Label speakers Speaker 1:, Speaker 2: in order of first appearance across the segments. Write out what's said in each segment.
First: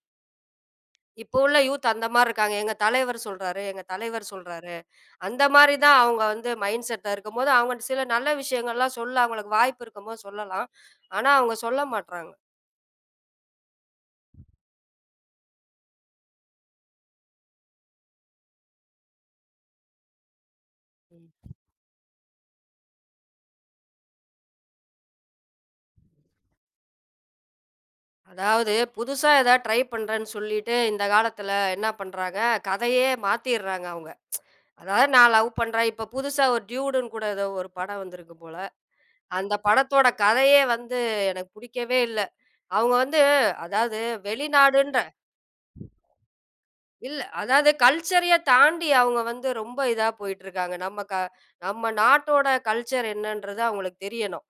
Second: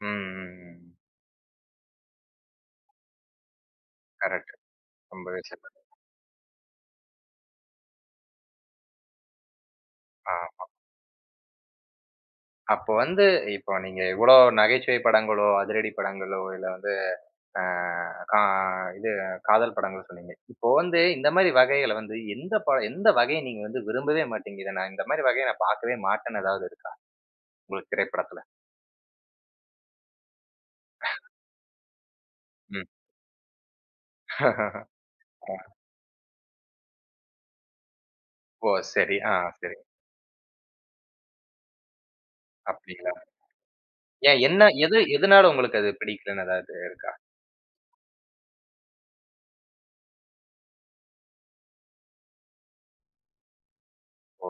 Speaker 1: ம், ம், ம்.
Speaker 2: இப்போ உள்ள யூத் அந்த மாறி இருக்காங்க, "எங்க தலைவர் சொல்றாரு, எங்க தலைவர்
Speaker 1: கரெக்ட்.
Speaker 2: சொல்றாரு,"
Speaker 1: ரொம்பவே
Speaker 2: அந்த மாறி
Speaker 1: சரிதான்.
Speaker 2: தான் அவங்க வந்து மைண்ட்செட்டா இருக்கும் போது, அவங்க சில நல்ல விஷயங்கள்லாம் சொல்ல, அவங்களுக்கு வாய்ப்பு இருக்கும் போது
Speaker 1: ஆமா.
Speaker 2: சொல்லலாம். ஆனா அவங்க சொல்ல மாட்டறாங்க.
Speaker 1: அப்ப வந்து, இப்ப நீங்க எவ்வளோ நகைச்சுவை படங்களோ, அதிரடி படங்களோ, இல்ல வந்து, ஆ, அ, இது காதல் படங்கள் சொன்னீங்க. இப்ப வந்து, இந்த
Speaker 2: ம்.
Speaker 1: மாரி வகைகள வந்து, எந்த ப படம், எந்த வகை நீங்க வந்து, விரும்பவே மாட்டீங்க. இல்ல நான் இந்த மாரி வகை நான் பாக்கவே மாட்டேன்னு ஏதாவது இருக்கா, உங்களுக்கு, திரைப்படத்துல?
Speaker 2: அதாவது புதுசா ஏதாவது ட்ரை பண்றேன்னு சொல்லிட்டு இந்த காலத்தில என்ன பண்றாங்க
Speaker 1: ம்.
Speaker 2: கதையவே மாத்துறாங்க அவங்க. அதாவது நான் லவ்
Speaker 1: ஆ.
Speaker 2: பண்றேன் இப்ப புதுசா ட்யூடுன்னு கூட ஏதோ படம் வந்திருக்கு போல.
Speaker 1: ஓ! சரி, ஆ,
Speaker 2: அந்த
Speaker 1: சரி.
Speaker 2: படத்தோட கதையே வந்து எனக்கு புடிக்கவே இல்ல. அவங்க
Speaker 1: அப்டிங்களா,
Speaker 2: வந்து அதாவது
Speaker 1: ஏன் என்ன
Speaker 2: வெளிநாடுன்ற
Speaker 1: எது எதனால உங்களுக்கு அது பிடிக்கலன்னு ஏதாவது இருக்கா?
Speaker 2: இல்ல அதாவது கல்ச்சரயே தாண்டி அவங்க வந்து ரொம்ப இதா போயிட்டு இருக்காங்க. நம்ம க நம்ம நாட்டோட கல்ச்சர் என்னன்றது அவங்களுக்கு தெரியணும்.
Speaker 1: ஓ!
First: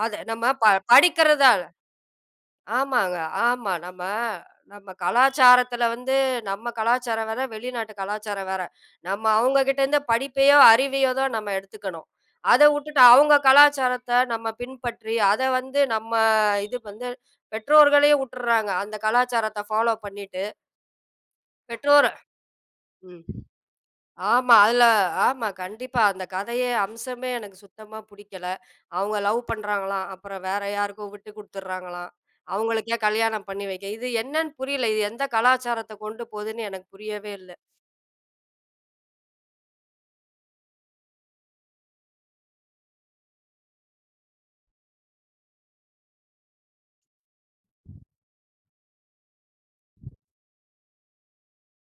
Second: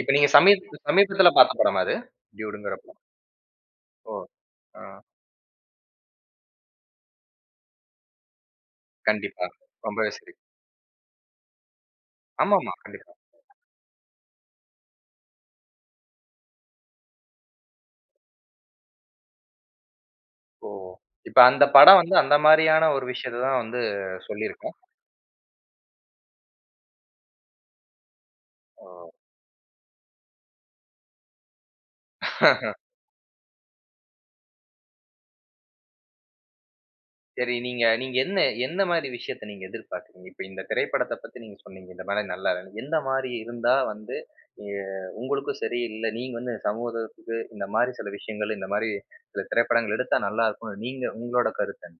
Speaker 1: இப்ப
Speaker 2: அது
Speaker 1: நீங்க
Speaker 2: நம்ம
Speaker 1: சமீ
Speaker 2: ப
Speaker 1: சமீபத்துல
Speaker 2: படிக்கிறது.
Speaker 1: பார்த்த படம் அது? டியூட்ங்குற படம்.
Speaker 2: ஆமாங்க, ஆமா நம்ம
Speaker 1: ஓ,
Speaker 2: நம்ம
Speaker 1: அ.
Speaker 2: கலாச்சாரத்துல வந்து நம்ம கலாச்சாரம் வேற வெளிநாட்டு கலாச்சாரம் வேற. நம்ம
Speaker 1: கண்டிப்பா.
Speaker 2: அவங்ககிட்ட இருந்து
Speaker 1: ரொம்பவே சரி.
Speaker 2: படிப்பையோ அறிவையோ தான் நம்ம எடுத்துக்கணும். அத
Speaker 1: ஆமாமா,
Speaker 2: வுட்டுட்டு
Speaker 1: கண்டிப்பா.
Speaker 2: அவங்க கலாச்சாரத்த நம்ம பின்பற்றி அத வந்து நம்ம இது வந்து பெற்றோர்களையும் வுட்டுறாங்க அந்த கலாச்சாரத்த ஃபாலோ பண்ணிட்டு.
Speaker 1: ஓ, இப்ப அந்த படம்
Speaker 2: பெற்றோர
Speaker 1: வந்து அந்த மாரியான ஒரு
Speaker 2: ம்.
Speaker 1: விஷயத்தத்தா வந்து
Speaker 2: ஆமா
Speaker 1: சொல்லிருக்கா?
Speaker 2: அதுல ஆமா கண்டிப்பா அந்த கதையே அம்சமே எனக்கு சுத்தமா புடிக்கல.
Speaker 1: ஓ!
Speaker 2: அவங்க லவ் பண்றாங்களாம், அப்புறம் வேற யாருக்கும் விட்டுக்குடுத்துறாங்களாம், அவங்களுக்கே கல்யாணம் பண்ணி வைக்க, இது என்னன்னு புரியல, இது எந்த கலாச்சாரத்தைக் கொண்டு போதுன்னு எனக்கு புரியவே
Speaker 1: சரி
Speaker 2: இல்ல.
Speaker 1: நீங்க நீங்க என்ன என்ன மாரி விஷயத்த நீங்க எதிர்பார்த்தீங்க, இப்ப இந்த திரைப்படத்த பத்தி நீங்க சொன்னீங்க இந்த படம் நல்லா இல்லைன்னு, எந்த மாரி இருந்தா வந்து, அ உங்களுக்கு சரி, இல்ல நீங்க இந்த சமூகத்துக்கு, இந்த மாரி சில விஷயங்கள், இந்த மாரி திரைப்படங்கள் எடுத்தா நல்லா இருக்கும், நீங்க, உங்களோட கருத்து என்ன?